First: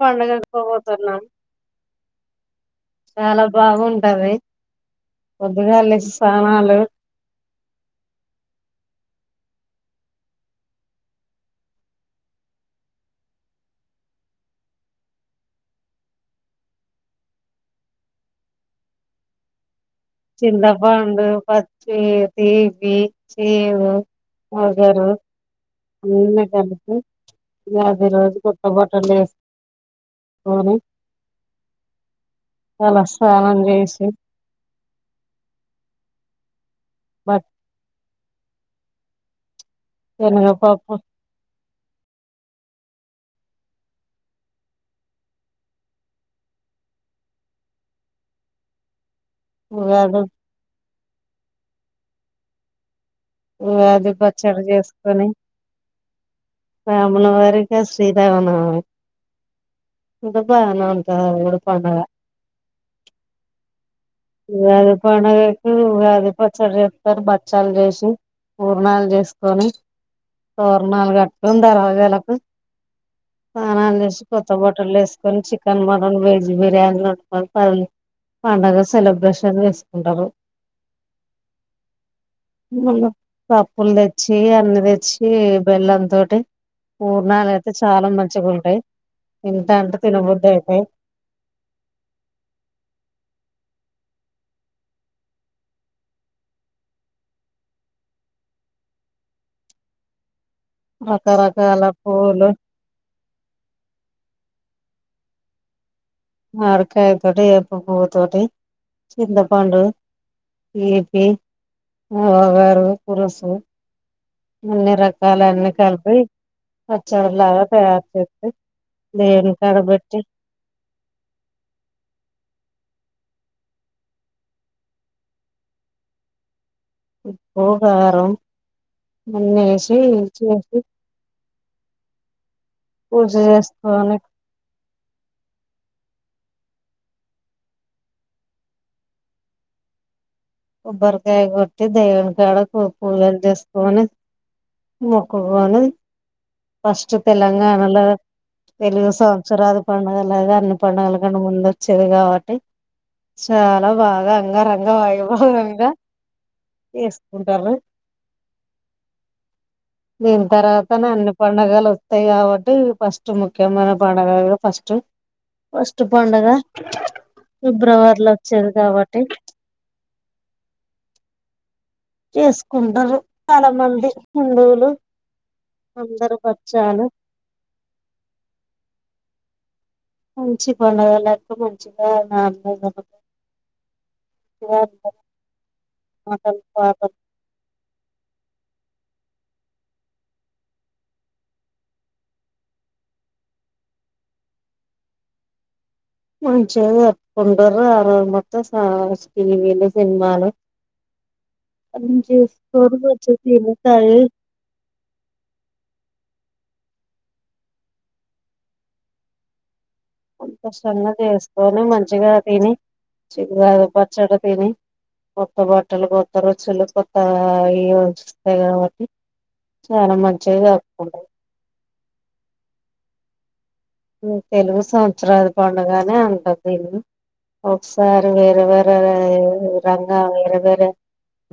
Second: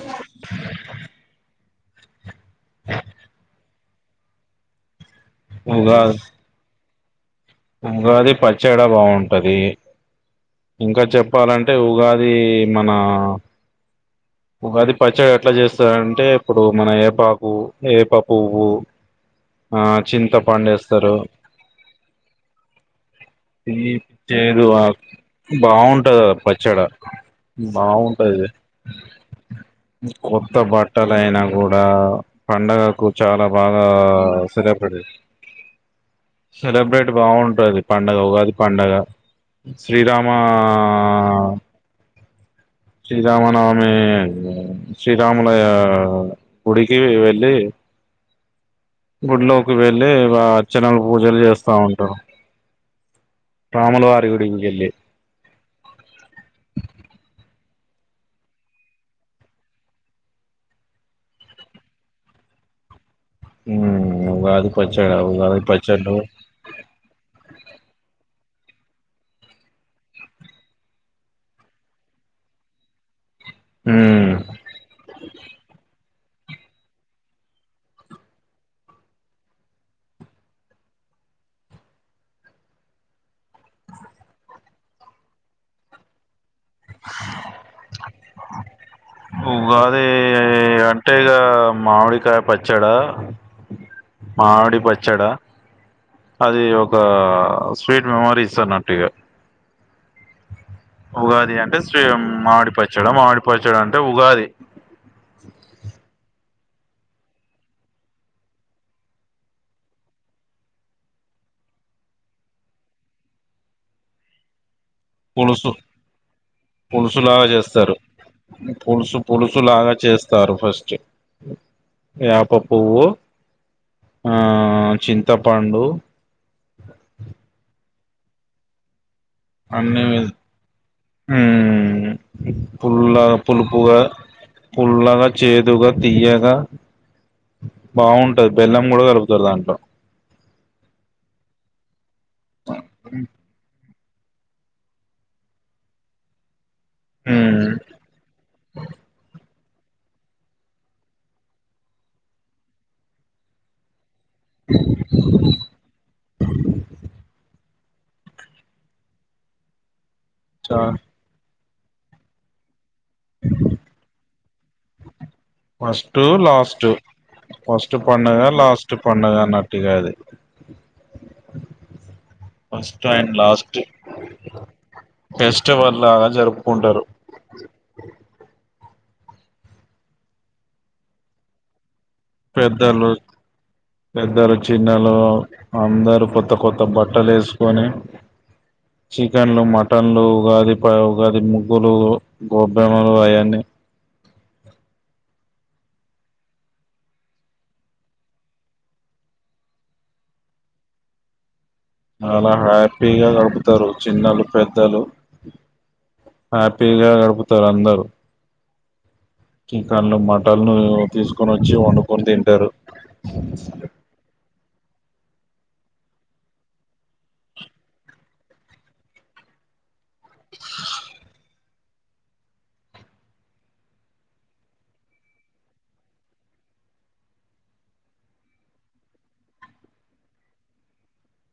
పండుగకు పొవుతున్నాం చాలా బాగుంటాది పొద్దుగాల లేసి ఉగాది సమాన్లు ఉగాది పచ్చేడా బాగుంటది ఇంకా చెప్పాలంటే ఉగాది మన ఉగాది పచ్చడి ఎట్లా చేస్తారంటే ఇప్పుడు మన ఏపాకు ఏప పువ్వు చింతపండు పచ్చిఏపి [unintelligible] తీపి చేదు వగరు బాగుంటది అన్ని పచ్చడ కలిపి యాభై రోజు బాగుంటది గా కొత్త బట్టలు కొత్త వేసుకొని బట్టలు అయినా కూడా తల పండగకు చాలా స్నానం బాగా చేసి సలాబీ బట్ బాగుంటది ప పండగ ఉగాది పండుగా శ్రీరామ శనగపప్పు శ్రీరామనవమి శ్రీరాములయ గుడికి వెళ్ళి గుడ్లోకి వెళ్ళి ఉగాది వాచ్చనలు పూజలు చేస్తా ఉంటరు ఉగాది పచ్చడి చేసుకొని రాములవారికా శ్రీరామా నవమీ [unintelligible] హ్మ్ ఉగాది పండుగ కు ఉగాది పచ్చడి చేస్తారు బ భక్షాలు చేసి పూర్ణాలు చేసుకొని తోరణాలు కట్టుకొని దర్వాజాలకు స్నానాలు చేసి కొత్త బట్టలు వేసుకొని చికెన్ మ వెజ్ బిర్యానీ వండుకొని పలి పండగా సెలబ్రేషన్ చేసుకుంటారు మల్ల పప్పులు తెచ్చి అన్ని తెచ్చి బెల్లం తోటి పూర్ణాలు అయితే చాలా మంచిగా ఉంటాయి తింటా అంటే ఉగాది తినబుద్ధి అయితాయి అంటేగా మామిడికాయ పచ్చాడా మామిడి పచ్చడా అది ఒక స్వీట్ మెమరీస్ అన్నట్టుగా ఉగాది అంటే రకరకాల శ్రీ పూలు మామిడి పచ్చడి మామిడి పచ్చడి అంటే ఉగాది మావిడి కాయతోటి ఏప్ప పవ్వు తోటి చింతపండు ఈపి వగరు పులుసు అన్ని రకాల అన్ని పులుసు కలిపి పులుసులాగా పచ్చడిలాగా చేస్తారు తయారు చేసి పులుసు దేవుని కాడ పులుసులాగా పెట్టి చేస్తారు ఫస్ట్ వేప పువ్వు చింతపండు ఉప్పు కారం అన్ని ఏసీ చేసి హ్మ్ పుల్ గా పూజ పులుపుగా చేసుకొని పూల్లగా చేదుగా తీయగా బాగుంటుంది బెల్లం కూడా కలుపుతారు దాంట్లో కోబ్బర్కాయ కొట్టి దేవు కాడకు పూలలు చేసుకొని ముక్కుని ఫస్ట్ మ్మ్ తెలంగాణలో తెలుగు సంవత్స్సర పండుగ లాగా అన్ని పండుగలు కన్నా ముందు వచ్చేది కాబట్టి చాలా బాగా దా అంగ రంగ వైభవంగా చేసుకుంటారు దీని చ తర్వాత న అన పండగాలు వస్తాయి కాబట్టి ఫస్ట్ ముఖ్యమైన ప [unintelligible] ఫస్టు ఫస్ట్ లాస్ట్ ఫస్ట్ ఫిబ్రవరిలో పండగ వచ్చేది లాస్ట్ కాబట్టి పండగ అన్నట్టుగా ఇగ అది. ఫస్ట్ చేసుకుంటరు అండ్ చాలా లాస్ట్ మంది హిందువులు ఫెస్టివల్ లాగా అందరు జరుపుకుంటారు బచ్చాలు మంచి పండగలకు మంచి పెద్దలు పెద్దలు చిన్నలు అందరు కొత్త మాటలు కొత్త పాటలు బట్టలు ఎస్కొని చికెన్లు, మటన్లు, ఉగాది ప ఉగాది ముగ్గులు, గోబ్బెమ్మలు అయన్నీ. మంచిగా జరుపుకుంటరు. ఆ రోజు మొత్తం స్నానాలు, టీవీలు, సినిమాలు. చాలా చూసుకొని హ్యాపీగా మంచిగా తిని గడుపుతరు తాగి చిన్నలు పెద్దలు. హ్యాపీగా గడుపుతరు అందరుూ సంతోషంగా చేస్కొని, వండుకొని మంచిగా తింటారు తిని, చి ఉగాది పచ్చడి తిని కొత్త బట్టలు కొత్త రుచులు కొత్త ఆ ఇయో వచిస్తాయి కాబట్టి చాలా మంచిగా జరుపుకుంటర్. ఉ తెలుగు సంవత్సరాది పండగనే అంటరు దీన్నీ. ఒకసారి వేరే వేరే వేరే రంగ వేరే వేరే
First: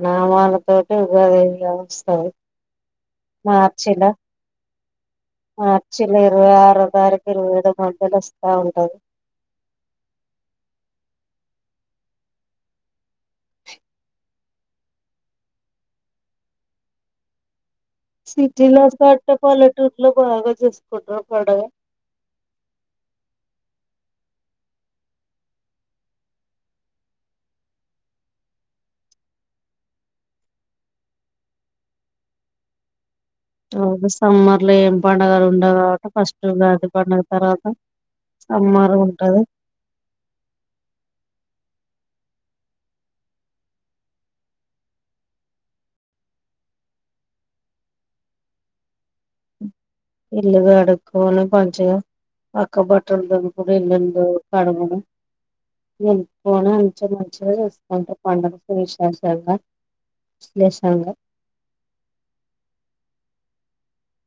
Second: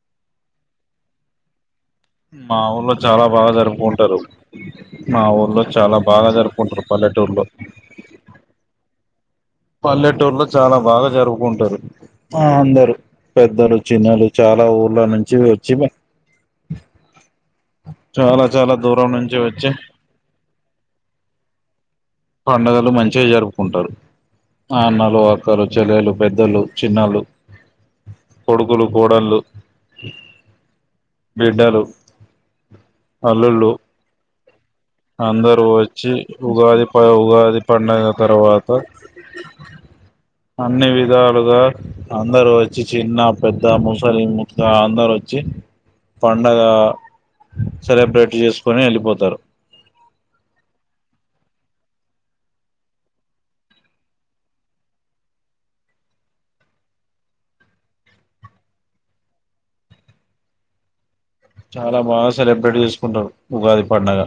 నామాలతోటి ఉగాది. వస్తది మా ఊర్లో చాలా బాగా జరుపుకుంటారు. మా ఊర్లో చాలా మార్చ్ లా బాగా ఇరవై జరుపుకుంటారు ఆరో తారీఖు పల్లెటూరులో ఇరవై ఏడో మద్యల వస్తా ఉంటది. పల్లెటూర్లో చాలా బాగా జరుపుకుంటరు. ఆ అందరు పెద్దలు, చిన్నలు చాలా ఊర్ళ నుంచి వచ్చి. చాలా చాలా సిటీలో దూరం కంటే నుంచి వచ్చి పల్లెటూర్లో బాగా చేసుకుంటరు పండగ. పండగలు మంచి జరుపుకుంటరు. అన్నలు, అక్కలు, చెల్లెలు, పెద్దలు, చిన్నళ్ళు, కొడుకులు, కోడళ్ళు, బిడ్డలు. అల్లుళ్ళు అవును సమ్మర్ లో ఏం పండగలు అందరూ ఉండవు కాబట్టి వచ్చి ఫస్ట్ ఉగాది ప పండగ ఉగాది తర్వాత పండగ తర్వాత సమ్మర్ ఉంటది అన్ని విధాలుగా అందరూ వచ్చి చిన్న, పెద్ద, ముసలి, ముతక అందర్ వచ్చి పండగ సెలబ్రేట్ చేసుకొని వెళ్ళిపోతరు. ఇల్లు కడుక్కొని మంచిగా, పక్క బట్టలు దులుపుకొని, ఇల్లు కడుగుని, నింపుకని మంచి మంచిగా చేసుంటారు పండగ వెశ్లేషంగ విశ్లేషంగ. చాలా బాగ సెలబ్రేట్ చేసుకుంటరు ఉగాది పండగ